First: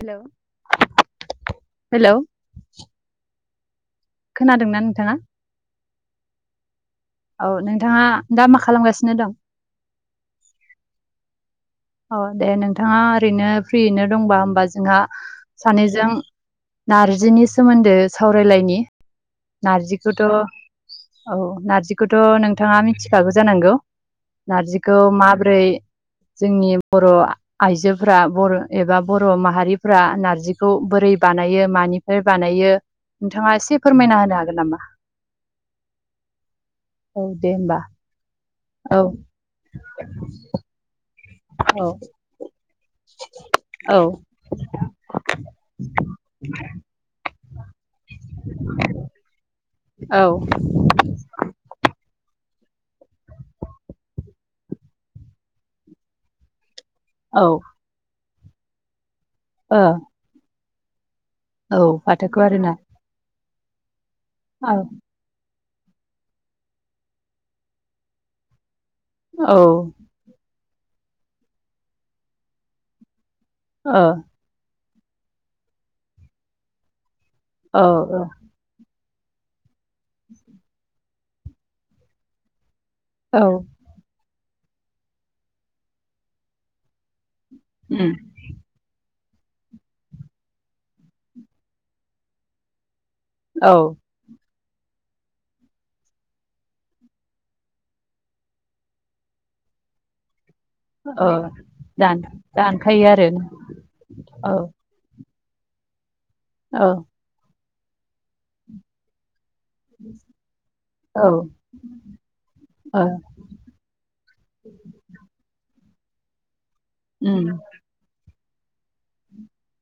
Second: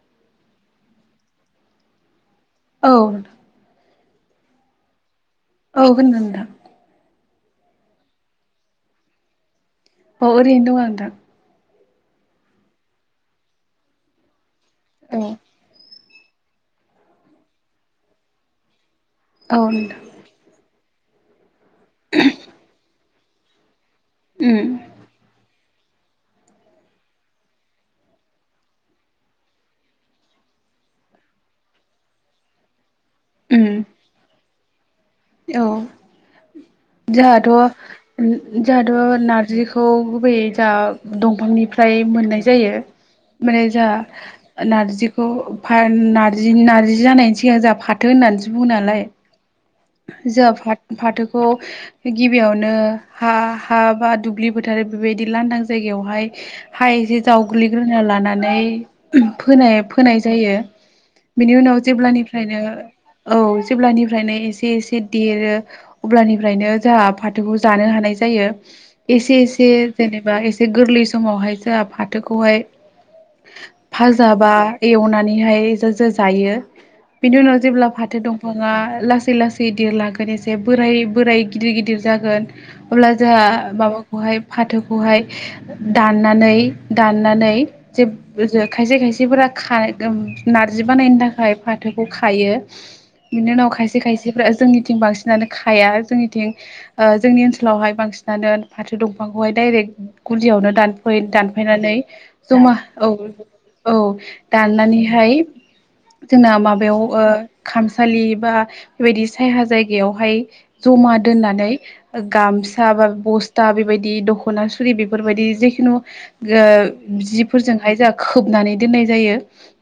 हेल! Hello! औ खोनादोंना नोंथाङा? औ खोनादों नोंथां औ नोंथाङा दा मा खालामगासिनो दं? अ ओरैनो दं आं नोंथां अ दे नोंथाङा ओरैनो फ्रियैनो दंबा होमबा जोंहा नोंथां औ सानैजों नारजिनि सोमोन्दो सावरायलायनि, औ नोंथां नारजिखौथ' औ नारजिखौथ' नोंथाङा मिथिखागौ जानांगौ उम नारजिखौ माबोरै जोंनि बर' आइजोफ्रा बर' एबा बर' माहारिफ्रा नारजिखौ बोरै बाना यो मानिफ्राय बानायो नोंथाङा उम एसे फोरमायना होनो हागोन नामा? औ औ जोंहाथ' दे होमबा उम औ जोंहाथ' नारजिखौ गुबैयै जोंहा औ दंफांनिफ्राय मोननाय जायो माने जा औ नारजिखौ नारजि नार्जि जानायनि सिगां जा फा थो होननानैसो बुङो नालाय औ जोंहा फाथोखौ गिबियावनो नो हा हा बा दुब्लि फोथार बेबायदि लांदां जायगायावहाय हा एसे औ जावग्लिग्रोना लानानै फोनाय ओ फोनाय जायो बेनि औ उनाव फाथोखौ जेब्लानिफ्रायनो आरोना औ जेब्लानिफ्रायनो औ एसे एसे देरो अब्लानिफ्रायनो जोहा फाथोखौ जानो हानाय जायो। एसे औ एसे ओ जेनेबा एसे गोरलै समावहाय जोंहा फाथोखौहाय भाजा बा एवनानैहाय जा जा जायो बिनि उनाव औ जेब्ला फाथो दंफाङा लासै लासै देरलांगोन एसे बोराय बोराय गिदिर-गिदिर जागोन अब्ला औ जोंहा माबाखौहाय फाथोखौहाय दाननानै दाननानै जे उम खायसे खायसे सेफोरा नारजि बानायनो थाखाय फाथोखौ खायो बिनि उनाव औ खायसे खायसे जोंनिथिं बांसिनानो खाया। जोंनिथिं ओ जोंनि ओनसोलावहाय बांसिनानो फाथो दंफांखौ [inaudible] दायरेक गुदियावनो दानफै ओ दानफैनानै दान जमा दानखायो औ आरो औ औ दाननानैहाय जोंना औ माबायाव ओ खामसालि बा बेबायदि सायहा जायगायावहाय जमा औ दोननानै गामसा ओ बा बस्था बेबायदि दख'ना सुरि बेफोरबायदि जेखुनु ओ उम जिफोरजोंहाय जोंहा खोबनानै दोननाय जायो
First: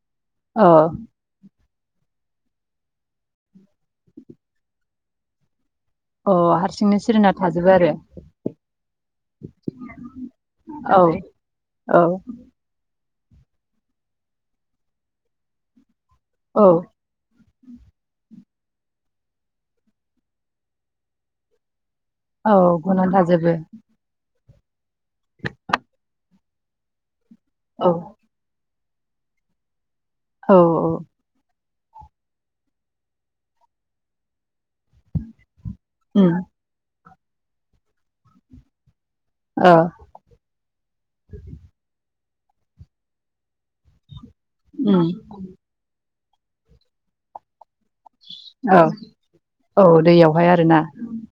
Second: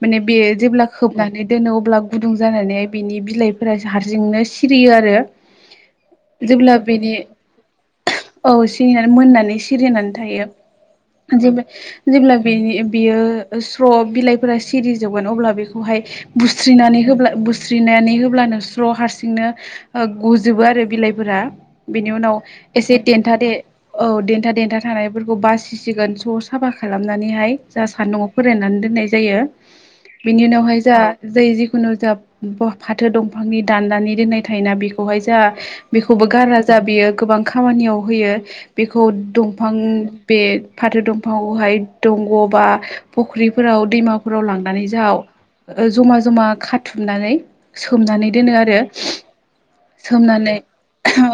माने बे अ जेब्ला खोबनानै दोनो अब्ला गुदुं जानानैह बिनि बिलाइफोरा हारसिंनो सिरियो आरो। अ जेब्ला हारसिंनो बेनि सिरिना थाजोबो आरो। औ सिरिनानै मोननानै सिरिनानै थायो। औ जेबो औ जबोब्ला बिनि बियो स्र' बिलाइफोरा सिरि जोबगोन अब्ला बेखौहाय औ बुस्रिनानै होब्ला बुस्रिनानै होब्लानो फ्र' हारसिंनो गुजोबो आरो बिलाइफोरा बेनि उनाव औ एसे गनानै देन्थादे थाजोबो औ दन्थाद देन्था थानायफोरखौ बासिसिगोन ज' साफा खालामनानैहाय जा औ सानदोंङ फोराननानै दोन नाय जायो बिनि औ उनावहाय औ जा जै जिखुनु जा फाथो दं बिफांनि दान्दानि दोननाय थायोना बेखौहाय जा बेखौबो उम गारा जा बियो। गोबां खामानियाव होयो बे खौ दंफां ओ बे फाथो दंफांआवहाय दं बबा फखरी फोराव दैमा फोराव लांनानै उम जाहा ओ जमा जमा खाथुमनानै सोमनानै दोनो आरो। औ औ दैयावहाय सोमनानै आरोना।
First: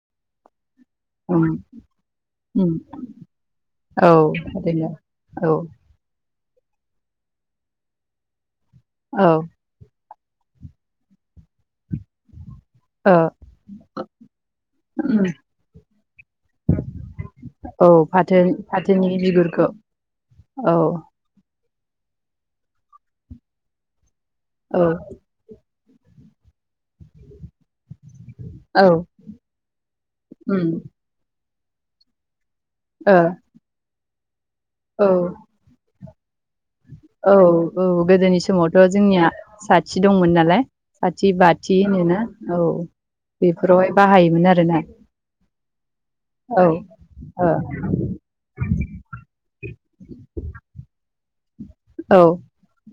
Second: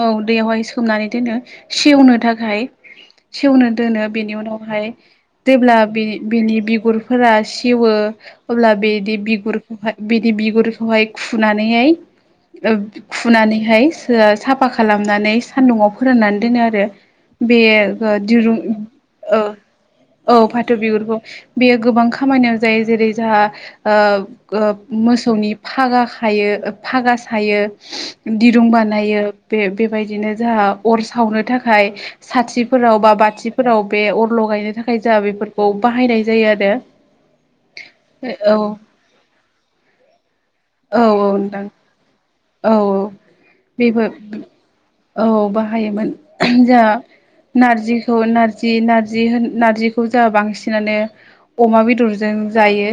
औ दैयावहाय सोमनानै दोनो उम सेवनो थाखाय। उम सेवनो दोनो औ बेनि उनावहाय ओरैनो औ जेब्ला बे बिनि बिगुरफोरा सेवो अब्ला बिनि औ बिगुरखौहाय बिनि बिगुरखौहाय। खुनानैहाय ओ खुनानैहाय साफा खालामनानै सान्दुंआव फोराननानै दोनो आरो। बे ओ दिरुं ओ दिरुंखो औ फाथ' बिगुरखौ। बेयो गोबां खामानियाव जायो जेरै जाहा ओ औ मोसौनि फागा खायो फागा सायो। दिरुं औ बानायो बे बेबायदिनो जाहा उम अर सावनो थाखाय साथि फोराव बा ओ बाथिफोराव बे अरल' गायनो थाखाय औ जोंहा बेफोरखौ बाहायनाय जायो आरो औ औ गोदोनि औ समावथ' जोंनिया साथि दंमोन नालाय। औ साथि औ नोंथां बाथि होनोना। औ औ बेफोरावहाय बेबो बाहायोमोन आरोना औ बाहायोमोन औ जों ओ नारजिखौ नारजि नारजि होन नारजिखौ जोंहा बांसिनानो अमा बेदरजों जायो।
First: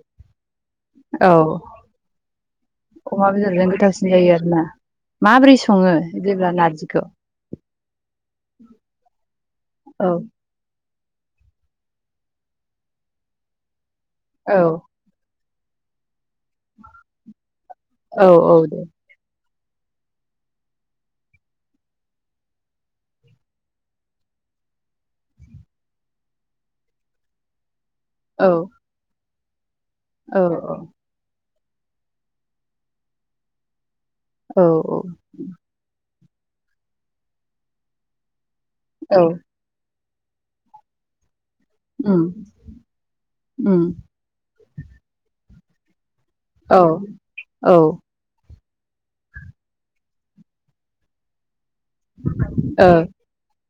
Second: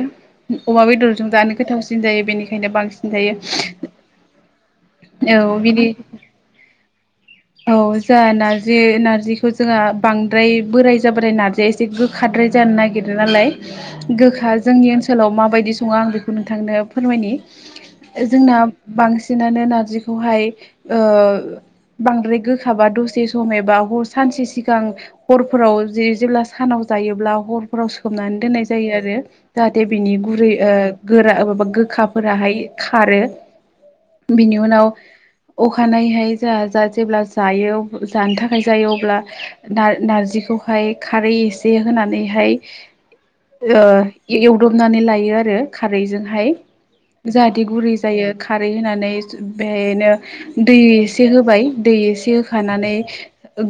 अमा बेदरजों औ जानो गोथावसिन जायो बेनिखायनो बांसिन जायो। ना माबोरै औ बिदि सङो जेब्ला नारजिखौ? औ जों नारजि नारजिखौ जोंहा औ बांद्राय बोराय राय नारजिया एसे गोखा जानो नागिरो नालाय गोखा औ जोंनि ओनोलाव म बायदि सङो आं बेखौ नोंथांनो फोरमायनि औ औ जोंना दे बांसिन नो नारजिखौहाय ओ बांद्राय गोखाबा दसे सम एबा सानसे सिगां हरफोराव जे जेब्ला सानाव जा जायोब्ला हरफोराव सोमनानै औ दोननाय जायो आरो जाहाथे बिनि औ गुरै ओ गोरा माबा गोखाफोराहाय खारो बिनि औ उनाव औ अखानायहाय जोंहा जा जेब्ला जायो जानो थाखाय जायो अब्ला औ नार नारजिखौहाय खारै एसे उम होनानैहाय ओ उम ऐव एवदबनानै लायो आरो खारै जोंहाय औ जाहाथे ओ गुगुरै जायो। खारै होनानै बेहायनो दै एसे होबाय। दै एसे औ होखानानै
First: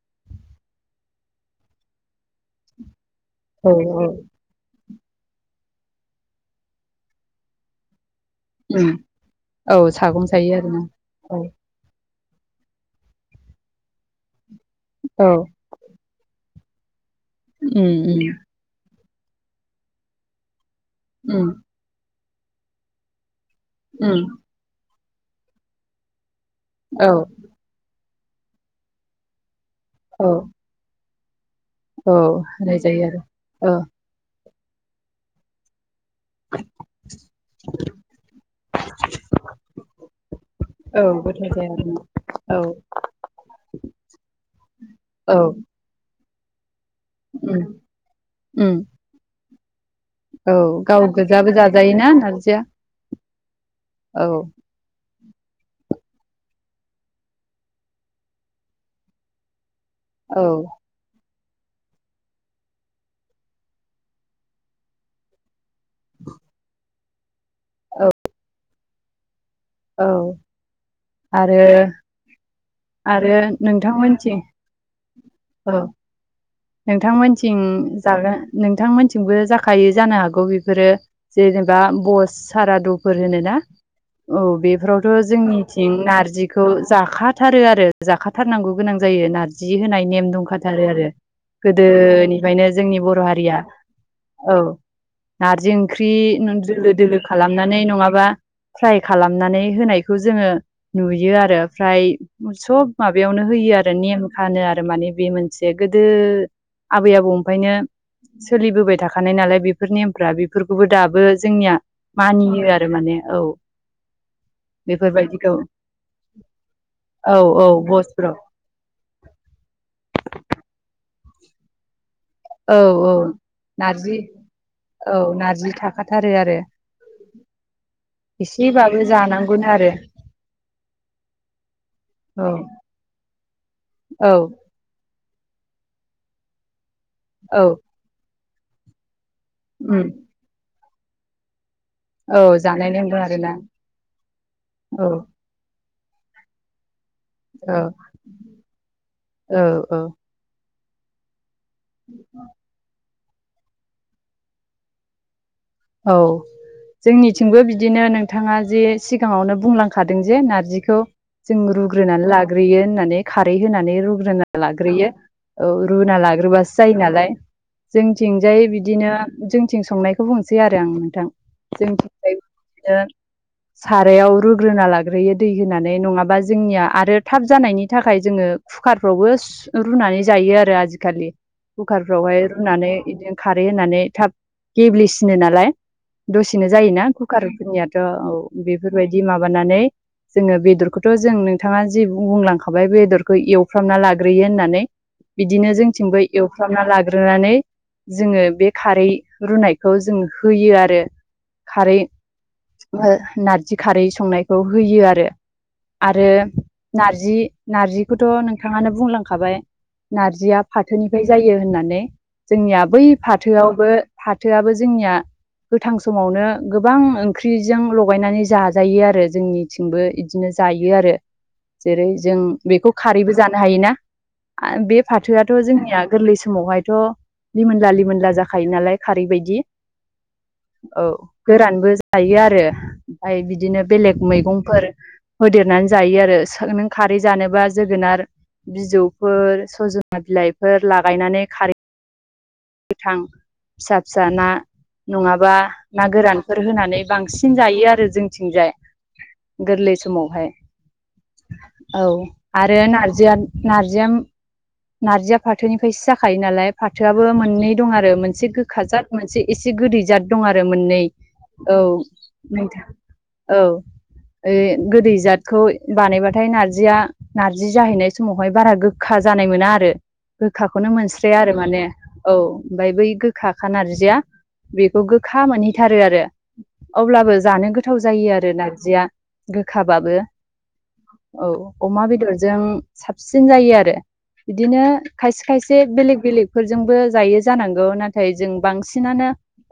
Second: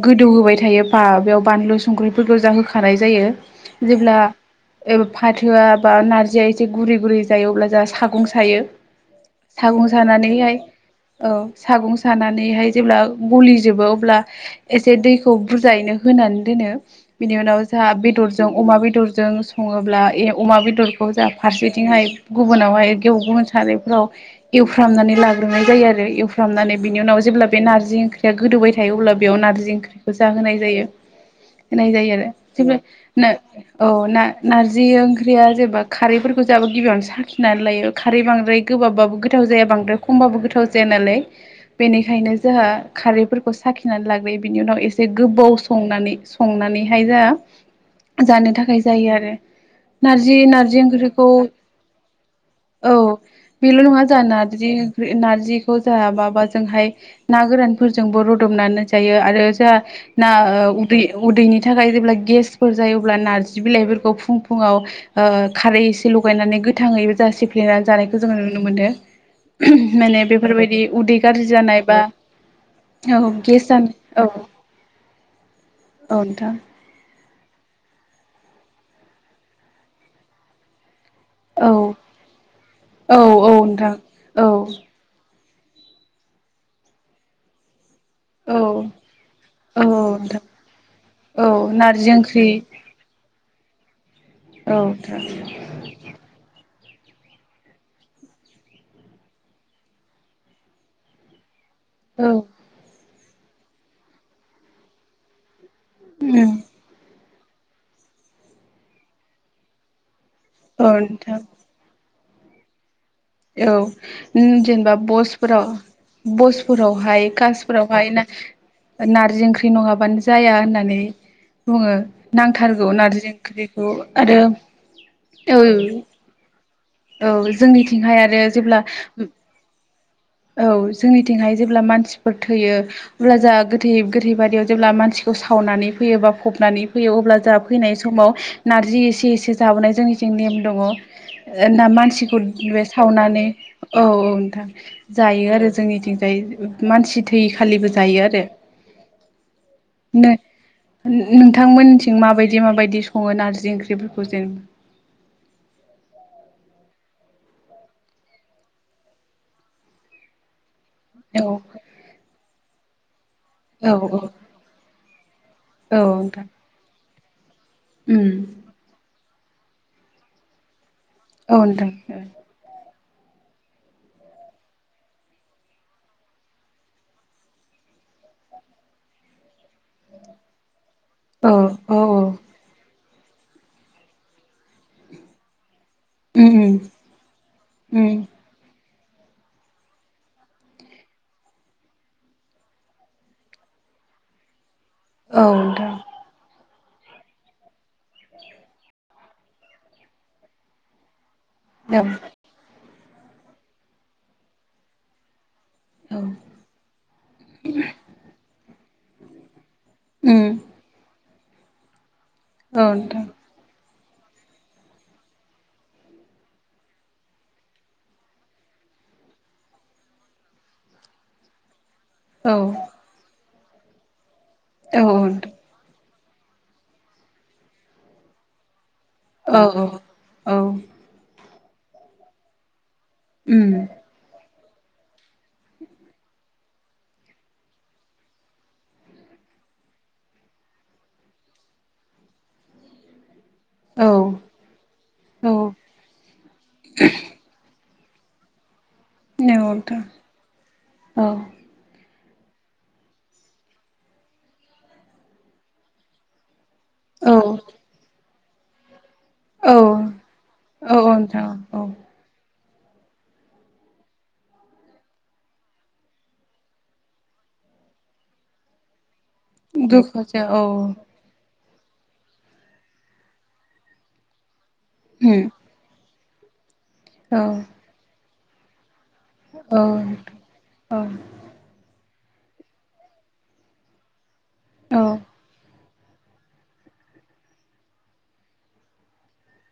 गोदौहोबाय थायो बा बेयाव बानलु संख्रिफोरखौ बुरजा होखानाय। जायो औ जेब्ला। ओ फाथोआ बा नारजिया एसे गुरै गुरै जायो अब्ला जोंहा सा गं सायो उम औ सागं सायो सानानैहाय आरोना औ सागं सानानैहाय जेब्ला गलिजोबो अब्ला एसे औ दैखौ बुरजायैनो होनान दोनो बिनि उनाव जोंहा उम उम बेदरजों अमा बेदरजों सङोब्ला ए अमा बेदर खौ जा उम फारसेथिंहाय गुबुनावहाय गुबुन सारायफ्राव उम एवफ्रनानै लाग्रोनाय जायो आरो एवफ्रामनानै बिनि औ उनाव जेब्ला बे नारजि ओंख्रिया गोदौबाय थायो अब्ला बेयाव नारजि ओंख्रि औ जाहोनाय जायो। होनाय औ जायो आरो होनाय जेब्ला जायो आरो ना औ ना-नारजि ओंख्रिया जेब्ला खारैफोरखौ जों गिबियावनो साखिनानै लायो खारै बांद्राय गोबाब बाबो गोथाव जाया बांद्राय खमबाबो गोथाव जाया औ नालाय गोथाव जाया आरोना बेनिखायनो औ जोंहा खारैफोरखौ साखिनानै लाग्रोयो बिनि उनाव एसे औ गोबाव संनानै संनानै हाय जा उम जानो उम थाखाय जायो आरो। नारजि औ नार्जि गाव ओंख्रिखौ गोजाबो जाजायोना नारजिया औ बेल' नङा जाहा औ नारजि नारजिखौ जाहा माबा जोंहाय ना गोरानफोरजोंबो रुदबनानै जायो आरो जाहा ना औ उदै उदैनि थाखाय जेब्ला गेसफोर जायो अब्ला नार्जि बिलाइफोरखौ फुं फुुंआव ओ खारै एसे लगायनानै गोथाङैबो जा सेफ्लेनानै औ जानायखौ जोङो नुनो मोनो। औ माने बेफोरबायदि उदै गाज्रि आरो जानाय बा औ आरो गेसानो औ नोंथांमोनथिं औ औ नोंथां। नोंथांमोनथिं जाग्रा नोंथांमोनथिंबो जाखायो जानो हागौ बेफोरो। औ जेनेबा बस सारादुफोर औ होनोना औ नोंथां औ बेफोरावथ' जोंनि थिं नारजिखौ जाखाथारो आरो। औ जाखाथारनांगौ गोनां जायो नारजि औ होनाय नेम नोंथां दंखाथारो आरो। औ नारजि ओंख्रि गोदोनिफ्रायनो जोंनि बर' हारिया। औ नारजि ओंख्रि नु दोलो दोलो खालामनानै नङाबा फ्राइ खालामनानै होनायखौ जोङो नुयो आरो। ओमफ्राय औ सब माबायावनो होयो आरो नेम खानो आरो माने बे मोनसे गोदो उम आबै आबौ निफायनो सोलिबोबाय थाखानाय नालाय बेफोरनि‌ नेम फ्रा बेफोरखौबो औ दाबो नोंथां जोंनिया मानियो आरो माने। औ न जेनेबा बेफोरबायदिखौ बसफोराव बसफोरावहाय औ औ कासफोरावहाय ना बसफ्राव नारजि ओंख्रि नङाबानो जाया होननानै बुङो। औ नांथारगौ औ नारजि ओंख्रिखौ नारजि आरो औ। नारजि थाखाथारो आरो औ जोंनिथिंहाय आरो जेब्ला एसेबाबो जानांगौनो आरो औ जोंनिथिंहाय जेब्ला मानसिफोर औ थैयो अब्ला जा गोथै औ गोथै बारियाव जेब्ला मानसिखौ‌ सा सावनानै फैयो बा फबनानै फैयो अब्ला जोंहा औ फैनाय समाव नारजि एसे एसे से जाबोनाय उम जोंनि जों नेम दङ। ना मानसिखौ औ बे जानाय नांगौ सावनानै आरोना औ औ नोंथां औ जायो आरो जोंनिथिं। मानसि थैय खालिबो औ जायो आरो औ औ नो नोंथांमोनथिं माबायदि माबायदि सङो नारजि ओंख्रिफोरखौ जे औ। जोंनिथिंबो बिदिनो नोंथाङा जे सिगाङावनो बुंलांखादों जे नारजि खौ औ जों रुग्रोनानै लाग्रोयो होननानै। खारै औ होनानै रुग्रोना लाग्रोयो औ औ रुुना नोंथां लाग्रोबासो जायो नालाय। उम जोंथिंजाय बिदिनो जोंथिं संनायखौ बुंसै आरो आं नों थां औ नोंथां जोंनिथिंजायबो बिदिनो सारायाव रुग्रोना लाग्रोयो दै होनानै नङाबा जोंनिया आरो थाब जानायनि थाखाय जोङो कुकारफ्रावबो रुनानै जायो आरो आजिखालि औ औ औ कुकारफ्रावहाय रुनानै बिदिनो खारै होननानै थाब गेब्लेसिनो नालाय। उम दसेनो जायोना कुकारफोरनियाथ' उम औ बेफोरबायदि माबानानै जोङो बेदरखौथ' जों नोंथाङा जि बुंलांखाबाय बेदरखौ एवफ्रामना लाग्रोयो होननानै औ बिदिनो जोंथिंबो एवफ्रामना लाग्रोनानै जोङो बे खारै रुनायखौ खौ जों होयो आरो नोंथां खारै नो नारजि खारै संनायखौ होयो आरो औ आरो नारजि नारजिखौथ' नोंथाङानो बुंलांखाबाय उम नारजिया फाथोनिफ्राय जायो होननानै औ जोंनिया बै नोंथां फाथोआवबो थोआबो जोंनिया गोथां समावनो गोबां ओंख्रिजों लगायनानै जाजायो आरो जोंनिथिंबो बिदिनो जायो आरो जेरै जों औ बेखौ खारैबो जानो हायोना बे औ फाथोआथ' जोंनिया गोरलै समावहायथ' लिमोनला लिमोनला जाखायो नालाय औ खारैबायदि औ गोरानबो जायो आरो ओमफाय उम बिदिनो बेलेग मैगं फोर होदेरनानै जायो आरो नों खारै जानोबा जोगोनार बिजौफोर सजना बिलाइफोर लागायनानै खारै गोथां फिसा औ फिसा ना नङाबा नंगौ ना गोरानफोर होनानै बांसिन जायो आरो जोंथिंजाय गोरलै नोंथां समावहाय औ औ आरो नारजिया नारजियाम नारजिया फाथोनिफ्रायसो जाखायो नालाय फाथोआबो औ मोननै दं आरो मोनसे गोखा जाथ मोनसे एसे औ गोदै जाद दं आरो मोननै औ नोंथां औ ओ गोदै जादखौ बानायबाथाय नारजिया नार्जि जाहैनाय समावहाय बारा गोखा जानाय मोना आरो दुखुजों औ गोखाखौनो मोनस्राया आरो माने औ ओमफाय बै गोख खा खा नारजिया बेखौ गोखा उम मोनहैथारो आरो अब्लाबो औ जानो गोथाव जायो आरो नारजिया औ गोखाबाबो औ अमा बेद बेदरजों साबसिन जायो आरो बिदिनो औ खायसे खायसे बेलेग बेलेगफोरजोंबो जायो जानांगौ नाथाय नाथाय जों बांसिनानो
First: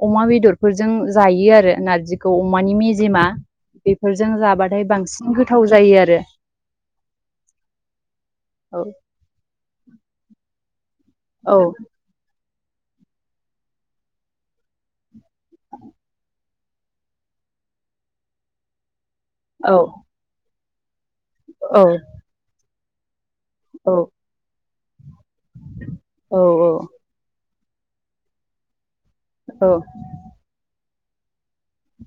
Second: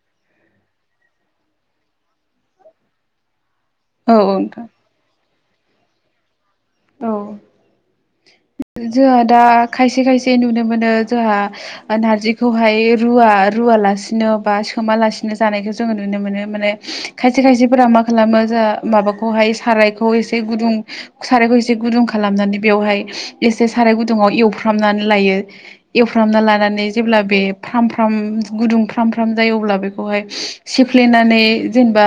अमा बेदरफोरजों जायो आरो नारजिखौ अमानि मेजेमा बेफोरजों नोंथां जाबाथाय बांसिन गोथाव जायो आरो औ औ जोंओ दा खायसे खायसे नुनो मोनो जा औ नारजि बेखौहाय रुवा रुवालासिनो बा सोमालासिनो जानायखौ जोङो नुनो मोनो माने खायसे खायसे खायसेफोरा मा खालामो जा माबाखौहाय औ सारायखौ एसे गुदुं सारायखौ एसे गुुंदुं खालामनानै बेवहाय एसे साराय औ गुदुं आव एवफ्रामनानै लायो एवफ्रामना औ लानानै जेब्ला बे फ्राम फ्राम गुदुं फ्राम फ्राम जायो औ अब्ला बेखौहाय सिफ्लेनानै जेनेबा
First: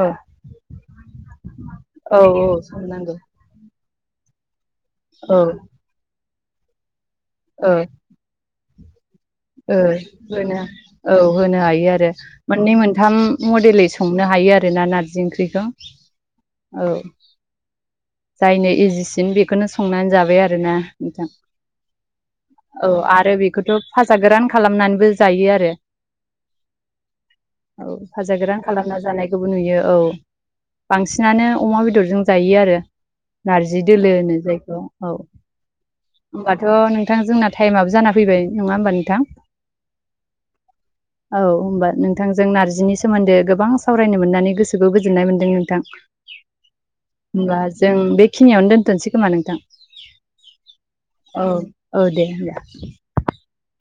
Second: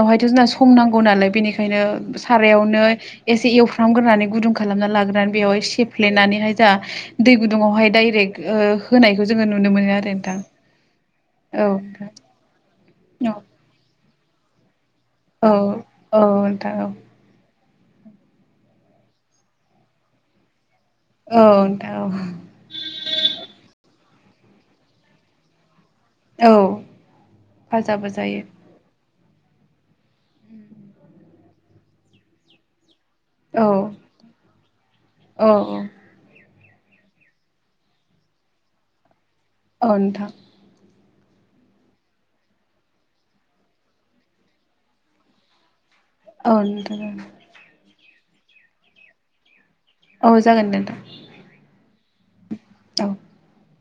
औ जोंना संनांगौ नालाय बेनिखायनो औ औ सारायावनो संनांगौ एसे एवफ्रामग्रोनानै गुदुं खालामना लाग्रोनानै औ बेवहाय सेफ्लेनानैहाय जा दै ओ गुदुंङावहाय डाइरेक्ट ओ होनाय ओ होनो औ होनो हायो आरो मोननै मोनथाम मडेलै सं संनो हायो आरो ना नारजि ओंख्रिखौ औ जायनो इजिसिन बेखौनो संनानै जाबाय आरोना मोजां औ नोंथां औ औ आरो बेखौथ' फार्स्ट सा गोरान खालामनानैबो जायो आरो औ औ फाजाबो फाजा जायो गोरान खालामना जानाय बो नुयो औ बांसिनानो अमा बेदरजों जायो आरो औ नारजि दोलो होनो जायखौ औ होनबा थ' नोंथां जोंना टाइमाबो जा फैबाय नङा होमबा नोंथां? औ नोंथां औ होनबा नोंथांजों नार्जिनि सोमोन्दै गोबां सावरायनो मोननानै गोसोखौ गोजोननाय मोन्दों नोंथां। औ नोंथां औ होमबा जों बेखिनियावनो दोनथ'नसै खोमा नोंथां। औ जागोन दे नोंथां [inaudible] औ औ दे औ होनबा